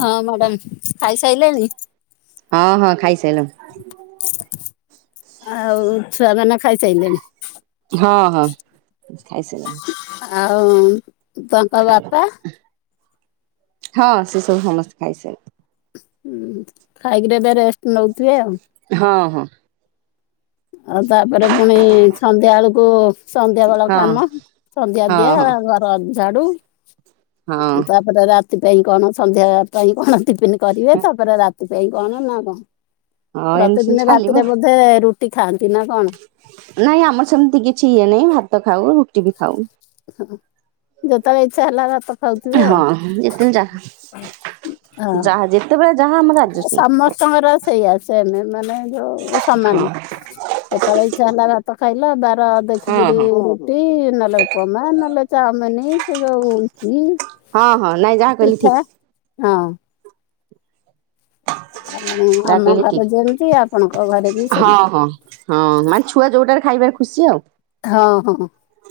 ହଁ ମ୍ୟାଡାାମ ଖାଇସାରିଲଣିି? ହଁ ହଁ ଖାଇସାରିଲୁଣି ଆଉ ଛୁଆମାନେ ଖାଇସାରିଲେଣି। ହଁ ହଁ ଖାଇସାଲେ। ଆଉ ତାଙ୍କ ବାପା? ହଁ ସେ ସବୁ ସମସ୍ତେ ଖାଇସାଇଲେଣି। ଉଁ ଖାଇକିରି ଏବେ ରେଷ୍ଟ ନଉଥିବେ ଆଉ। ହଁ ହଁ। ଆଉ ତାପରେ ପୁଣି ସନ୍ଧ୍ୟା ବେଳକୁ ସନ୍ଧ୍ୟା ବେଳ ହଁ କାମ ସନ୍ଧ୍ୟା ଦିଆ ହଁ ହଁ ଘର ଝାଡୁ। ହଁ ତାପରେ ରାତି ପାଇଁ କଣ ସନ୍ଧ୍ୟା ପାଇଁ କଣ ଟିଫିନ କରିବେ ତାପରେ ରା ସେଥିପାଇ କଣ ନା କଣ ହଁ ଏମିତି ସବୁ ପ୍ରତିଦିନ ଚାଲିବ ରାତିରେ ବୋଧେ ରୁଟି ଖାଆନ୍ତି ନା କଣ? ନାଇଁ ଆମର ସେମିତି କିଛି ଇଏ ନାହିଁ ଭାତ ଖାଉ ରୁଟି ବି ଖାଉ। ହଁ ଯେତେଳେ ଇଛା ହେଲା ରତ ଖାଉଥିବେ ଆଉ ହଁ ହଁ। ଆଉ ଯେତେବେଳେ ଯାହା ଆମର ଆଡଜଷ୍ଟ ହଁ ସମସ୍ତଙ୍କର ସେଇଆସ ଏମ ମାନେ ଯୋଉ ହଁ ସମାନ। କେତେବେଳେ ଇଚ୍ଛା ହେଲା ଭାତ ଖାଇଲ ବାର ହଁ ଦେଖିକିରି ଟି ନଲେ ଉପମା ନଲେ ଚାମିନି ସେ ଜଉ ଇପି। ହଁ ହଁ ନାଇଁ ଯାହା କହିଲେ ଠିକ। ହଁ। ଆଉ ଯାହା ଆମ କହିଲେ ଘରେ ଠିକ ଯେମିତି ଆପଣଙ୍କ ଘରେ ବି ହଁ ସେମିତି। ହଁ ହଁ ମାନେ ଛୁଆ ଯୋଉଟାରେ ଖାଇବାରେ ଖୁସି ଆଉ। ହଁ ହଁ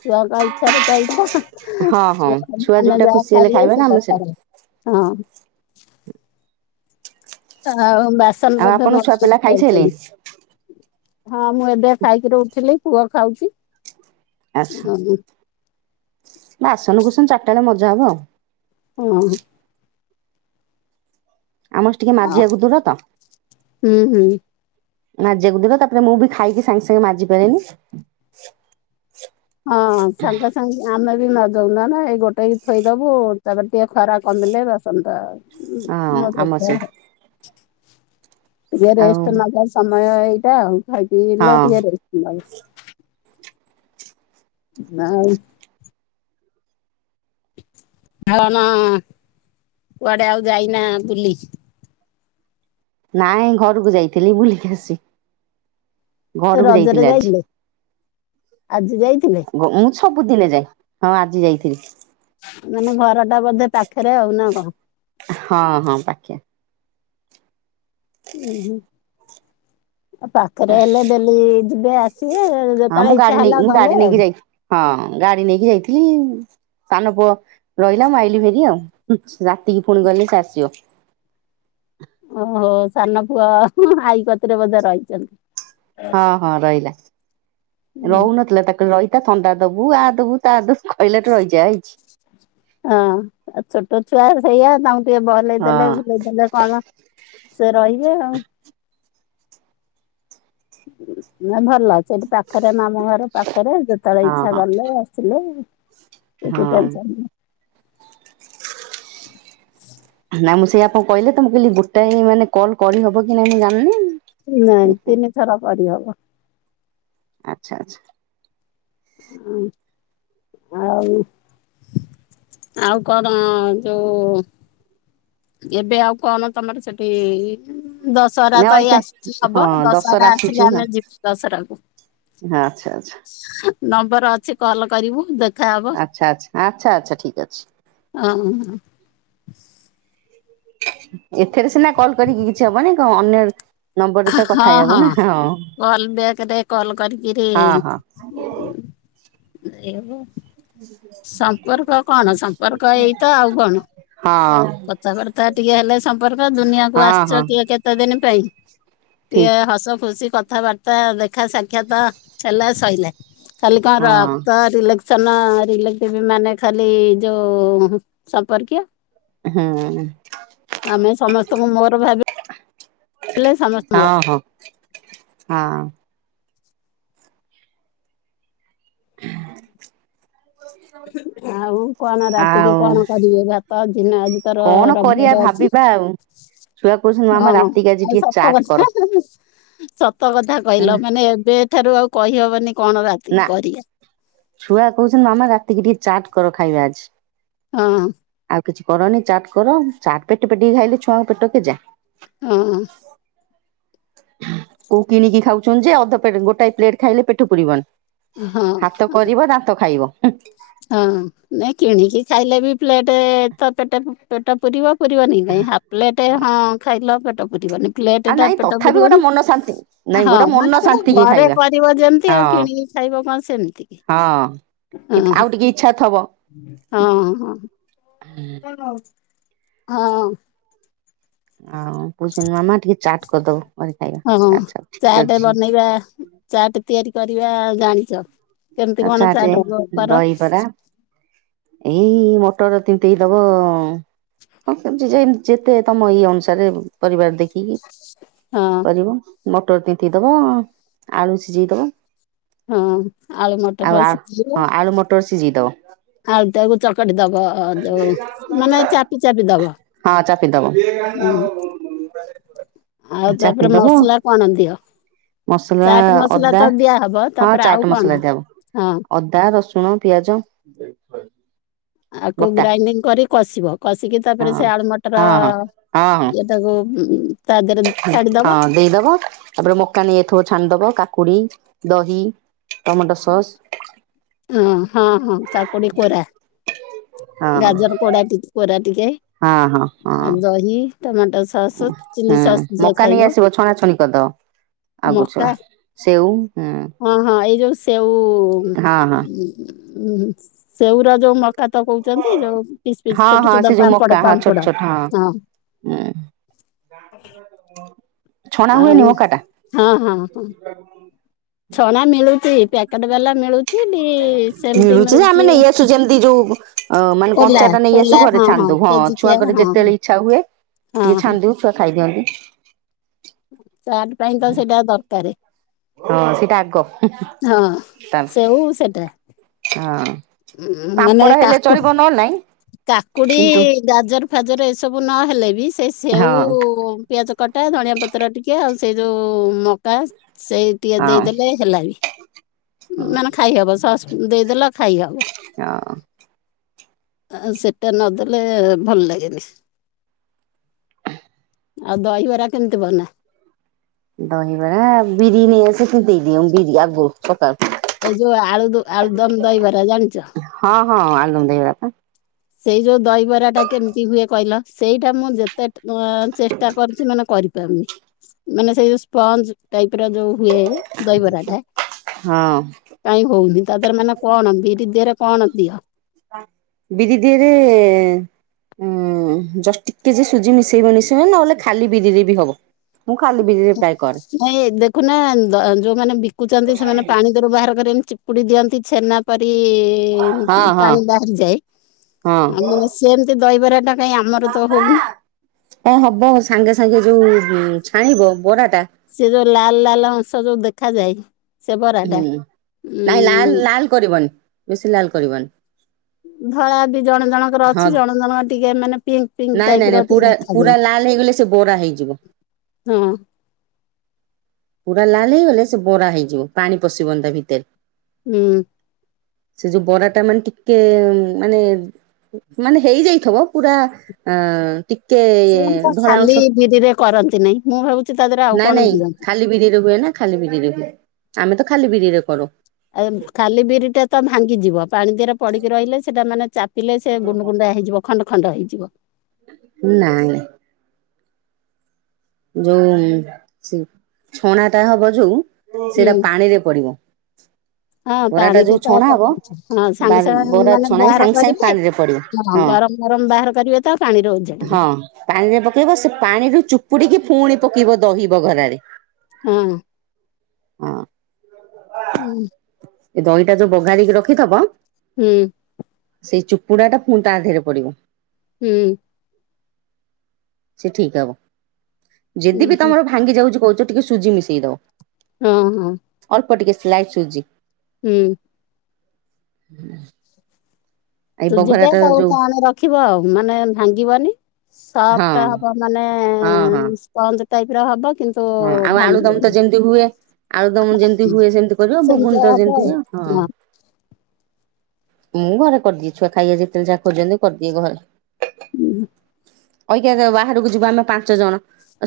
ଛୁଆଙ୍କ ଇଚ୍ଛାରେ ତ ଇଛା। ହଁ ହଁ ଛୁଆ ଧାନ ଯୋଉଟା ଯାହା ଖୁସି ହେଲେ ଖାଇବେ ନା ଆମେ ସେଇଆ ସେ କରେ। ଆଉ ବାସନ ଆଉ ବୋଧେ ଆପଣ ମଜା ଛୁଆ ପିଲା ମଜି ଖାଇସାରିଲେ କରୁଚନ୍ତି। ହଁ ମୁଁ ଏବେ ଖାଇକିରି ଉଠିଲି ପୁଅ ଖାଉଛି। ଆଛା। ହଁ ନା ଆସନକୁୁସନ ଚାରିଟା ବେଳେ ମଜା ହବ ଆଉ। ହଁ। ଆମର ଟିକେ ମାଜିବାକୁ ଦୂର ତ। ହୁଁ ହୁଁ। ମାଜିବାକୁ ଦିବ ତାପରେ ମୁଁ ବି ଖାଇକି ସାଙ୍ଗେ ସାଙ୍ଗେ ମାଜି ପାରେନି। ହଁ ସାଙ୍ଗେ ସାଙ୍ଗେ ଆମେ ବି ମା ଯଉନା ନା ଏଇ ଗୋଟେଇକି ଥୋଇଦବୁ ତାପରେ ଟିକେ ଖରା କମିଲେ ବାସନ ଟା ହଁ ମଜା ଆମ ଯିବ ସେ ଆଉ। ଟିକେ ଆଉ ରେଷ୍ଟ ନବା ସମୟ ଏଇଟା ଆଉ ଖାଇକି ହଁ ଟିକେ ରେଷ୍ଟ ନବ। ନାଇଁ। [unintelligible] କୁଆଡେ ଆଉ ଯାଇନା ବୁଲି? ନାଇଁ ଘରକୁ ଯାଇଥିଲି ବୁଲିକି ଆସିଚି। ଘରକୁ ରଜରେ ଯାଇଥିଲି ଆଜି। ଯାଇଥିଲେ ଆଜି ଯାଇଥିଲେ ଗ ଉଁ ସବୁଦିନେ ଯାଏ ହଁ ଆଜି ଯାଇଥିଲି। ମାନେ ଘର ଟା ବୋଧେ ପାଖରେ ଆଉ ନା କଣ? ହଁ ହଁ ପାଖରେ। ଉଁ ହୁଁ। ଫାଖରେ ହେଲେ ଡେଲି ଯିବେ ଆସି ହଁ ମୁଁ ଗାଡି ନେଇ ମୁଁ ଗାଡି ନେଇକି ଯାଇଥିଲି ହଁ ଗାଡି ନେଇକି ଯାଇଥିଲି। ସାନ ପୁଅ ରହିଲା ମୁଁ ଆଇଲିି ଭାରି ଆଉ। ରାତିକି ଫୁଣି ଗଲେ ସେ ଆସିବ। ଓହୋ ସାନ ପୁଅ ଆଇକତିରେ ବୋଧେ ରହିଛନ୍ତି। ହଁ ହଁ ରହିଲା। ରହୁନଥିଲା ତାକୁ କହିଲି ରହି ଥଣ୍ଡା ଦବୁ ଆ ଦବୁ ତା ଦେବୁ କହିଲାଠୁ ରହିଯାଇଚି। ହଁ ଆଉ ଛୋଟ ଛୁଆ ସେଇଆ ତାଙ୍କୁ ଟିକେ ବଲେଇ ହଁ ଦେଲେ ଭୁଲେଇ ଦେଲେ କଣ ସେ ରହିବେ ଆଉ। ନାଇ ଭଲ। ସେଇଠି ପାଖରେ ମାମୁଁ ଘର ପାଖରେ ଯେତେବେଳେ ହଁ ଇଛା ହଁ ଗଲେ ଆସିଲେ। ହଁ ଏକୁଟିଆ ଚାଲିଲେ। [inaudible] ନାଁ ମୁଁ ସେଇଆ ପା କହିଲି ଗୋଟାଏ କଲ୍ କରି ହବ କି ନାଇଁ ମୁଁ ଜାଣିନି। ନାଇଁ ତିନି ଥର କରି ହବ। ଆଚ୍ଛା ଆଚ୍ଛା। ହଁ ଆଉ ଆଉ କଣ ଯୋଉ ଏବେ ଆଉ କଣ ତମର ସେଠି ଦଶହରା ନା ତ ଏଇ ଅଇକା ଆସୁଛି ହବ। ହଁ ଦଶହରା ଆସୁଛି ଆସିଲେ ହଁ ଆମେ ଯିବୁ ଦଶହରା କୁ। ଆଚ୍ଛା ଆଚ୍ଛା। ନମ୍ବର ଅଛି କଲ୍ କରିବୁ। ଦେଖ୍ ଆଚ୍ଛା ଆଚ୍ଛା ଆଚ୍ଛା ଆଚ୍ଛା ଠିକ୍ ଅଛି। ଅ ହଁ ହଁ। ଏଥିରେ ସିନା କଲ୍ କରିକି କିଛି ହବନି। ଅନ୍ୟ ନମ୍ବରରେ ତ କଥା ହେଇହବ ନା। ହଁ କଲ୍ ବ୍ୟାକରେ କଲ୍ କରିକିରି ହଁ ହଁ। ଏ ସମ୍ପର୍କ କଣ ସମ୍ପର୍କ ଏଇତ ଆଉ କଣ। ହଁ କଥାବାର୍ତ୍ତା ଟିକେ ହେଲେ ସମ୍ପର୍କ। ଦୁନିଆ ହଁ ଆସିଚ ହଁ କିଏ କେ ତେ ଦିନ ପାଇଁ ଟିକେ ଠିକ୍ ହସ ଖୁସି କଥାବାର୍ତ୍ତା ତା ଦେଖା ସାକ୍ଷାତ ଚାଲିଲା ସଇଲା। ଖାଲି କଣ ର ହଁ ରିଲେକ୍ସନ ରିଲେଟିଭ ମାନେ ଖାଲି ଯୋଉ ସମ୍ପର୍କୀୟ। ହୁଁ ଆମେ ସମସ୍ତଙ୍କୁ ମୋର ଭାବି ହଁ ହଁ। ହଁ। [inaudible] [unintelligible] ଆଉ କଣ ରାତିରେ ଆଉ କଣ କରିବେ? ଭାତ ଦିନ ଆଜି ତୋର କଣ କରିବା ରବିବାର ଅଛି। ଭାବିବା ଆଉ ଛୁଆ କହୁଛନ୍ତି ମାମା ହଁ ରାତିକି ଆଜି ଆଉ ଟିକେ ସତ ଚାଟ୍ କର କଥା ସତ କଥା କହିଲ ହେଲା ମାନେ ଏବେ ଠାରୁ ଆଉ କହି ହବନି କଣ ରାତି ନା କରିବା। ଛୁଆ କହୁଛନ୍ ମାମା ରାତିକି ଟିକେ ଚାଟ୍ କର ଖାଇବା ଆଜି। ହଁ। ଆଉ କିଛି କରନି ଚାଟ କର। ଚାଟ ପେଟ ପେଟେ କ ଖାଇଲେ ଛୁଆଙ୍କ ପେଟ କେ ଯା। ହଁ। କୋଉ କିଣିକି ଖାଉଛନ୍ତି ଯେ ଅଧାପେଟ ଗୋଟାଏ ପ୍ଲେଟ ଖାଇଲେ ପେଠ ପୁରିବନି। ହଁ। ହାତ କରିବ ଦାନ୍ତ ଖାଇବ। ହଁ ନାଇଁ କିଣିକି ଖାଇଲେ ବି ପ୍ଲେଟ ତ ପେଟ ପୁରିବ। ପୁରିବନି କାଇଁ ହାଫ୍ ପ୍ଲେଟ୍ ହଁ ଖାଇଲ ପେଟ ପୁରିବନି। ପ୍ଲେଟ ଆଉ ଟା ନାଇଁ ପେଟ ତଥାପି ଗୋଟେ ପୁରିବନି ମନ ଶାନ୍ତି ନାଇଁ ହଁ ଗୋଟେ ମନ ମାନେଟେ ଶାନ୍ତି କି ଘରେ ଖାଇବା କରିବ ଯେମିତି ଆଉ ହଁ କିଣି ଖାଇବ କଣ ସେମିତି କି ହଁ ଆଉ ହଁ। ଟିକେ ଇଚ୍ଛା ଥବ। ହଁ ହଁ ହୁଁ ହଁ ଆଉ କହୁଛନ୍ତି ମାମା ଟିକେ ଚାଟ୍ କରିଦବ ଘରେ ଖାଇବା ମୁଁ ହଁ କହିଲି ଆଛା ଠିକ ଅଛି। ଚାଟ ତିଆରି କରିବା ଜାଣିଚ କେମିତି ଆଉ କଣ ଚାଟେ ଚାଟ କର। ଦହିବରା ଏଇ ମଟର ତିତେଇ ଦେବ [unintelligible] ଯେତେ ତମ ଇଏ ଅନୁସାରେ ପରିବାର ଦେଖିକି ହଁ କରିବ। ମଟର ତିତେଇଦେବ ଆଳୁ ସିଝେଇଦବ। ହଁ ଆଳୁ ଆଉ ମଟର ହଁ ଆଳୁ ମଟର ସିଝେଇଦବ। ଆଉ ତାକୁ ଚକଟି ଦବ ଯୋଉଁ ମାନେ ଚାପି ଚାପି ଦବ। ହଁ ଚାପିଦବ। ଆଉ ତାପରେ ମସଲା କଣ ଦିଅ। ମସଲା ଚାଟ ମସଲା ତ ଦିଆ ହବ ତାପରେ ଆଉ କଣ? ବ ହଁ ଅଦା ରସୁଣ ପିଆଜ ଆକୁ ବଟା ଗ୍ରାଇଣ୍ଡିଙ୍ଗ କରି କଷିବ କଷିକି ହଁ ତାପରେ ସେ ଆଳୁ ମଟର ହଁ ହଁ ହଁ ହଁ ତାକୁ ଉ ତା ଦେହ ହଁ ଦେଇଦବା ତାପରେ ମକା ନେଇ ଏଥିବ ଛାଣିଦବ କାକୁଡି ଦହି ଟମାଟୋ ସସ୍ ହ ହଁ ହଁ କାକୁଡି କୋରା ହଁ ଗାଜର ପୋ ପୋରା ଟିକେ ହଁ ହଁ ହଁ ଆଉ ଦହି ଟମାଟୋ ସସ୍ ଚିଲି ହୁଁ ସସ୍ ଯିଏ ମକା ନେଇ ଖାଇବ ଆସିବ ଛଣା ଛୁଣ କଦ ଆଗରୁ ମକା ଛୁଆ ସେଉ ହୁଁ ହଁ ହଁ ଏଇ ଯୋଉ ସେଉ ହଁ ହଁ ସେଉର ଯୋଉ କାତ କହୁଛନ୍ତି ଯୋଉ ପିଚ ପିସ୍ ହଁ ଛୋଟ ହଁ ଛୋଟ ପାମ୍ପଡ ପାମ୍ପଡ ହଁ ହୁଁ ଆଉ ହଁ ହଁ ହଁ। ହ ହଁ ଛନା ମିଳୁଛି ପ୍ୟାକେଟ ବାଲା ମିଳୁଛି ବି ସେମିତି ମିଳୁଛି ଯଉ ଅ ମାନେ ଖୋଲା କଞ୍ଚା ଟା ନେଇ ଆସୁ ଖୋଲା ଘରେ ଛାଣି ଦେଉ ହଁ କେଜିକିଆ ହଁ ଛୁଆଙ୍କର ହଁ ଯେତେବେଳେ ଇଚ୍ଛା ହୁଏ ଟିକେ ହଁ ହଁ ଛାଣି ଦେବୁ। ଛୁଆ ଖାଇଦିଅନ୍ତି। ଚାଟ ପାଇଁ ତ ସେଇଟା ଦରକାର। ହଁ ସେଇଟା ଆଗ ହଁ ଟା ପ ସେଉ ହଁ। ଉ ଉଁ ମାନେ ପାମ୍ପଡ ହେଲେ କାକୁ ଚଳିବ ନହେଲେ ନାଇଁ କାକୁଡି କିନ୍ତୁ ଗାଜର ଫାଜର ଏସବୁ ନହେଲେ ବି ସେ ସେଉ ହଁ ପିଆଜ କଟା ଧଣିଆ ପତ୍ର ଟିକେ ଆଉ ସେଇ ଯୋଉ ମକା ସେଇ ଟିକେ ହଁ ଦେଇଦେଲେ ହେଲା ବି ମାନେ ଖାଇହବ ସସ୍ ଦେଇଦେଲ ଖାଇହବ ହଁ ଆଉ ସେଟା ନଦେଲେ ଭଲ ଲାଗେନି। ଆଉ ଦହିବରା କେମିତି ବନା ଦହିବରା ବିରି ନେଇ ସେମତିି ବିରି ଆଗରୁ ପ୍ରକା ଏଇ ଯୋଉଁ ଆଳୁ ଆଳୁ ଦମ ଦହିବରା ଜାଣିଛ? ହଁ ହଁ ଆଳୁଦମ ଦହିବରା ପା ସେଇ ଯୋଉଁ ଦହିବରା ଟା କେମିତି ହୁଏ କହିଲ ସେଇଟା ମୁଁ ଯେତେ ହଁ ଚେଷ୍ଟା କରିଛି ମାନେ କରିପାରୁନି ମାନେ ସେଇ ଯୋଉ ସ୍ପଞ୍ଜ ଟାଇପ ର ଯୋଉ ହୁଏ ଦହିବରାଟା ହଁ କାଇଁ ହୋଉନି ତା ଦେହରେ ମାନେ କଣ ବିରି ଦେହରେ କଣ ଦିଅ? ବିରି ଦିହରେ ଉଁ ଜଷ୍ଟ ଟିକେ ଯ ସୁଜି ମିଶେଇବ ମିଶେଇବ ନହେଲେ ଖାଲି ବିରିରେ ବି ହବ। ମୁଁ ଖାଲି ବିରିରେ ପ୍ରାୟ କରେ ନାଇଁ ଦେଖୁନା ଦ ଯୋଉମାନେ ବିକୁଛନ୍ତି ସେମାନେ ପାଣି ଦେହରୁ ବାହାର କରି ଏମିତି ଚିପୁଡି ଦିଅନ୍ତି ଛେନା ପରି ହଁ ଏ ହଁ ପାଣି ବାହାରିଯାଏ ହଁ ଆମେ ବାସ୍ ସେମିତି ଦହିବରା ଟା କାଇଁ ଆମର ତ ହୋଉନି? ହଁ ହବ ସାଙ୍ଗେ ସାଙ୍ଗେ ଯୋଉ ଛାଣିବ ବରାଟା ସେ ଯୋଉ ଲାଲ ଲାଲ ଅଂଶ ଯୋଉ ଦେଖାଯାଏ ସେ ହୁଁ ବରାଟା ଉଁ ନାଇଁ ଲାଲ ଲାଲ କରିବନି ବେଶୀ ଲାଲ କରିବନି। ଧଳା ବି ଜଣେ ଜଣଙ୍କର ହଁ ଅଛି ଜଣେ ଜଣଙ୍କ ଟିକେ ମାନେ ପିଙ୍କ ପିଙ୍କ ନାଇଁ ଟାଇପ ନାଇଁ ର ନାଇଁ ଟିକେ ପୁରା ପୁରା ଦେଖାଯାଏ। ଲାଲ ହେଇଗଲେ ସେ ବରା ହେଇଯିବ। ହଁ। ପୁରା ଲାଲ ହେଇଗଲେ ସେ ବରା ହେଇଯିବ ପାଣି ପଶିବନ୍ତା ତା ଭିତରେ। ହୁଁ। ସେ ଯୋଉ ବରା ଟା ମାନେ ଟିକେ ମାନେ ମାନେ ହେଇଯାଇଥିବ ପୁରା ଅ ଟିକେ ସେ ତ ଧଳା ଖାଲି ଅଂଶ ବିରିରେ କରନ୍ତି ନାଇଁ ମୁଁ ଭାବୁଛି ତା ଦେହରେ ଆଉ ନାଇଁ କଣ ନାଇଁ ଦିଅନ୍ତି। ଖାଲି ବିରିରେ ହୁଏ ନା ଖାଲି ବିରିରେ ହୁଏ ଆମେ ତ ଖାଲି ବିରିରେ କରୁ। ଆଉ ଖାଲି ବିରି ଟେ ତ ଭାଙ୍ଗିଯିବ ପାଣି ଦେହରେ ପଡିକି ରହିଲେ ସେଟା ମାନେ ଚା ପିଲେ ସେ ଗୁଣ୍ଡ ଗୁଣ୍ଡା ହେଇଯିବ ଖଣ୍ଡ ଖଣ୍ଡ ହେଇଯିବ। ଉ ନାଇଁ ନାଇଁ। ଯୋଉ ଛଣା ଟା ହବ ଯୋଉ ହୁଁ ସେଇଟା ପାଣିରେ ପଡିବ। ହଁ ବରା ଟା ପାଣିରେ ଯୋଉ ତ ଛଣା ହବ ପକଉଛି ହଁ ବା ସାଙ୍ଗ ସାଙ୍ଗ ବରା ମାନେ ଛଣା ହେଇ ବାହାର ସାଙ୍ଗେ ସାଙ୍ଗେ କରିବେ ପାଣିରେ ପଡିବ ହଁ ଗରମ ଗରମ ବାହାର କରିବେ ତ ପାଣିରେ ଉଜାଡିବେ। ହଁ ପାଣିରେ ପକେଇବ ସେ ପାଣିରୁୁ ଚୁପୁଡିକି ପୁଣି ପକେଇବ ଦହି ବଘରାରେ। ହଁ। ହଁ। ହୁଁ। ଏ ଦହିଟା ଯୋଉ ବଘାରିକି ରଖିଥିବ ହୁଁ। ସେଇ ଚୁପୁଡା ଟା ପୁଣି ତା ଦେହରେ ପଡିବ। ହୁଁ। ସେ ଠିକ ହବ। ଯଦି ବିି ହୁଁ ତମର ଭାଙ୍ଗି ଯାଉଛି କହୁଛ ଟିକେ ସୁଜି ମିଶେଇ ଦଵ। ହଁ ହଁ। ଅଳ୍ପ ଟିକେ ସ୍ଲାଇଟ ସୁଜି। ହୁଁ। ହୁଁ। ସୁଜି ଟା ତାକୁ ଯୋଉ ତା ଆଣେ ରଖିବ ଆଉ ମାନେ ଭାଙ୍ଗିବନି। ସଫ ଟା ହଁ ହବ ମାନେ ହଁ ହଁ ସ୍ପଞ୍ଜ ଟାଇପର ହବ। କିନ୍ତୁ ହଁ ଆଉ ଆଳୁ ଦମ ଭାଙ୍ଗିବନି। ତ ଯେମିତି ହୁଏ ଆଳୁଦମ ଯେମିତି ହୁଏ ସେମତି କରିବ ଘୁଗୁନି ସେମିତିଆ ତ ହବ ଯେମିତି ହୁଏ ହଁ। ଆଉ। ମୁଁ ଘରେ କରିଦିଏ ଛୁଆ ଖାଇବା ଯେତେବେଳେ ଯାହା ଖୋଜଛନ୍ତି କରିଦିଏ ଘରେ। ହୁଁ। ଅଇକା ଯ ବାହାରକୁ ଯିବୁ ଆମେ ପାଞ୍ଚ ଜଣ।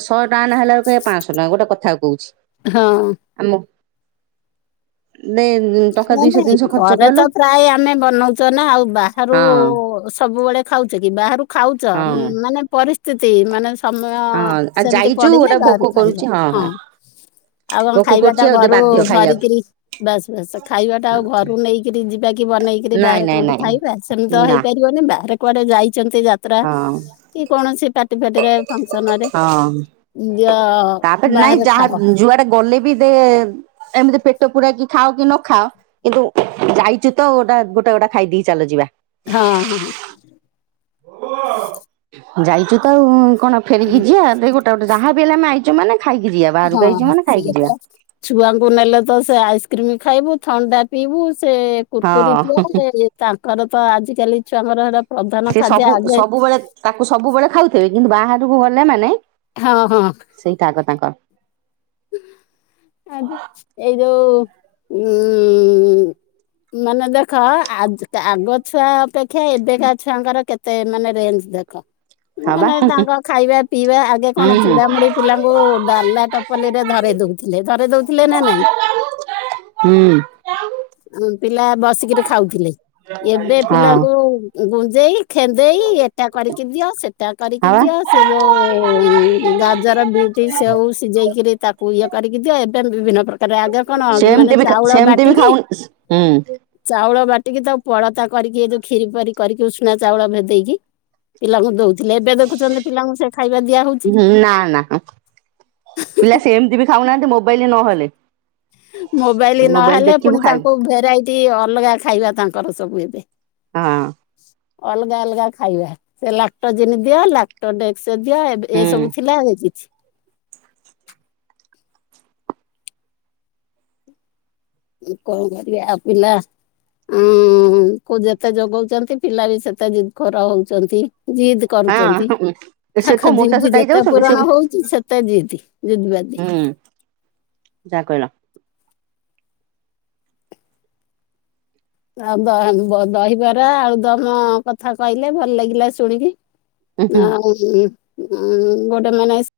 ଶହେ ଟଙ୍କା ନ ହେଲେ ଆଳକୁ କହୀବେ ପାଞ୍ଚଶହ ଟଙ୍କା ଗୋଟେ କଥାକୁ କହୁଛି। ହଁ। ଆମ କୁ ଦେ ଟଙ୍କା ଦିଇଶହ ତିନିଶହ ଖର୍ଚ୍ଚ କଲୁ। ପ୍ରଏ ଆମେ ବନଉଛୁ ନା ଆଉ ବାହାରୁ ହଁ ହଁ। ସବୁବେଳେ ଖାଉଛ କି ବାହାରୁ ଖାଉଛ ହଁ ମାନେ ପରି ସ୍ଥିତି ମାନେ ସମୟ ଆଉ ସେମିତି ଯାଇଛୁ ପଡିଲେ ଗୋଟେ ଭୋକ ବାହାରୁ ଖାଇଲ କରୁଛି ହଁ। ଆଉ ତମ ଭୋକ ଖାଇବା କରୁଛି ଟା ଆଉ ଘରୁ ବାଧ୍ୟ ଖାଇବାକୁ। ଧରିକିରି ଜି ଖାଇବା ଟା ଆଉ ଘରୁ ନେଇକରି ଯିବା କି ବନେଇକି ନାଇଁ ବାହାରେ ନାଇଁ କୋଉଠି ନାଇଁ ଖାଇବା ସେମିତି ତ ନା ହେଇପାରିବନି ବାହାରେ କୁଆଡେ ଯାଇଛନ୍ତି। ଯାତ୍ରା ହଁ କି କୌଣସି ପାର୍ଟି ଫାର୍ଟିରେ ଫଙ୍କସନ ରେ ହଁ। ଦିଅ ତାପରେ ନାଇଁ ବାହାରେ ଯାହା ଖାଅ। ଯୁଆଡେ ଗଲେ ବି ଦେ ଏମିତି ପେଟ ପୁରାକି ଖାଅ କି ନ ଖାଅ କିନ୍ତୁ ଯାଇଛୁ ତ ଗୋଟେ ଗୋଟା ଖାଇଦେଇକି ଚାଲ ଯିବା। ହଁ ହଁ। ଯାଇଛୁ ତ ଆଉ କଣ ଫେରିକି ହଁ ଯିବା ଗୋଟେ ଗୋଟେ ଯାହା ବି ହେଲେ ଆମେ ଆଇଛୁ ଯଉମାନେ ଖାଇକି ଯିବା ବାହାରକୁ ହଁ ଆଇଛି ମାନେ ସେଇଆ ଖାଇକି ଯିବା। ପରା। ଛୁଆଙ୍କୁ ନେଲେ ତ ସେ ଆଇସ୍କ୍ରିମ ଖାଇବୁ ଥଣ୍ଡା ପିଇବୁ ସେ କୁର୍କୁରି ହଁ ଦିଅଉଁ ମେନେ ତାଙ୍କର ତ ଆଜିକାଲି ଛୁଆଙ୍କର ହେଟ ସେ ସବୁ ସବୁବେଳେ ତାକୁ ସବୁବେଳେ ଖାଉଥିବେ କିନ୍ତୁ ବାହାରକୁ ଗଲେ ମାନେ ହଁ ହଁ। ସେଇଟା ଆଗ ତାଙ୍କର। ଆ ଏଇ ଯଉ ଉଁ ମାନେ ଦେଖ ଆଗ ଛୁଆ ଅପେକ୍ଷା ଏବେକା ଛୁଆଙ୍କର କେତେ ମତେ ମାନେ ରେଞ ଦେଖ? ହଁ ବା ମାନେ ତାଙ୍କ ହୁଁ ଖାଇବା ପିଇବା ଆଗେ କଣ ହୁଁ। ଚୁଡ଼ାମୁଡି ପିଲାଙ୍କୁ ଡାଲା ଟ ପଲିଥିନିରେ ଧରେଇ ଦଉଥିଲେ ଧରେ ଦଉଥିଲେ ନା ନାଇଁ? ହୁଁ। ପିଲା ବସିକିରି ଖାଉଥିଲେ ଏବେ ହଁ ପିଲାଙ୍କୁ ଗୁଞ୍ଜେଇ ଖେନ୍ଦେଇ ଏଟା କରିକି ଦିଅ ସେଟା କରିକି ଆଉ ଦିଅ। ସେ ଯଉ ଗାଜର, ବିଇଟି, ସେଉ ସିଜେଇକି ତାକୁ ଇଏ କରିକି ଦିଅ ଏବେ ବିଭିନ୍ନ ପ୍ରକାର ତାରେ ଆଗେ କଣ ହ ମାନେ ସେମିତି ବି ଚାଉଳ ସେମିତି ବି ବାଟିକି ଖାଉ ହୁଁ ଚାଉଳ ବାଟିକି ତ ପଳତା କରିକି ଏ ଯୋଉ କ୍ଷୀରି ପରି କରିକି ଉଷୁଣା ଚାଉଳ ଭେଦେଇକି ପିଲାଙ୍କୁ ଦଉଥିଲେ ଏବେ ଦେଖୁଛନ୍ତି ପିଲାଙ୍କୁ ସେ ଖାଇବା ଦିଆ ହଉଛି? ନା ନା। ପିଲା ସେମିତି ବି ଖାଉନାହାନ୍ତି ମୋବାଇଲି ନହେଲେ। ମୋବାଇଲି ମୋବାଇଲ ନହେଲେ ଦେଖିବୁ ପୁଣି ଖାଇବୁ ତାଙ୍କୁ ଭେରାଇଟି ଅଲଗା ଖାଇବା ତାଙ୍କର ସବୁ ଏବେ। ହଁ। ଅଲଗା ଅଲଗା ଖାଇବା ସେ ଲାକ୍ଟଜିନି ଦିଅା ଲକ୍ଟଡେସ୍କ ଦିଅ ଏବେ ହୁଁ ଏସବୁ ଥିଲା କିଛି? କଣ କରିବା ଆଉ ପିଲା ଉଁ ଯେତେ ଯୋଗଉଛନ୍ତି ପିଲା ବି ସେତେ ଜିଦ୍ ଖୋର ହଉଛନ୍ତି ଜିଦ୍ କରୁଛନ୍ତି ହଁ ସେ ତାଙ୍କ କଣ ମୋଟା ଜିଦି ସୋଟା ଯେତେ ହେଇଯାଉଛନ୍ତି ସେ ପୂରଣ ହୁଁ ହଉଛି ସେତେ ଜିଦି। ଜିଦିବାଦି। ଯାହା କହିଲ। ଆଉ ଦହିବାର ଆଳୁ ଦମ କଥା କହିଲେ ଭଲ ଲାଗିଲା ଶୁଣିକି। ହୁଁ ହୁଁ ନା ମୁ ହୁଁ ହୁଁ ଗୋଟେ ମାନେ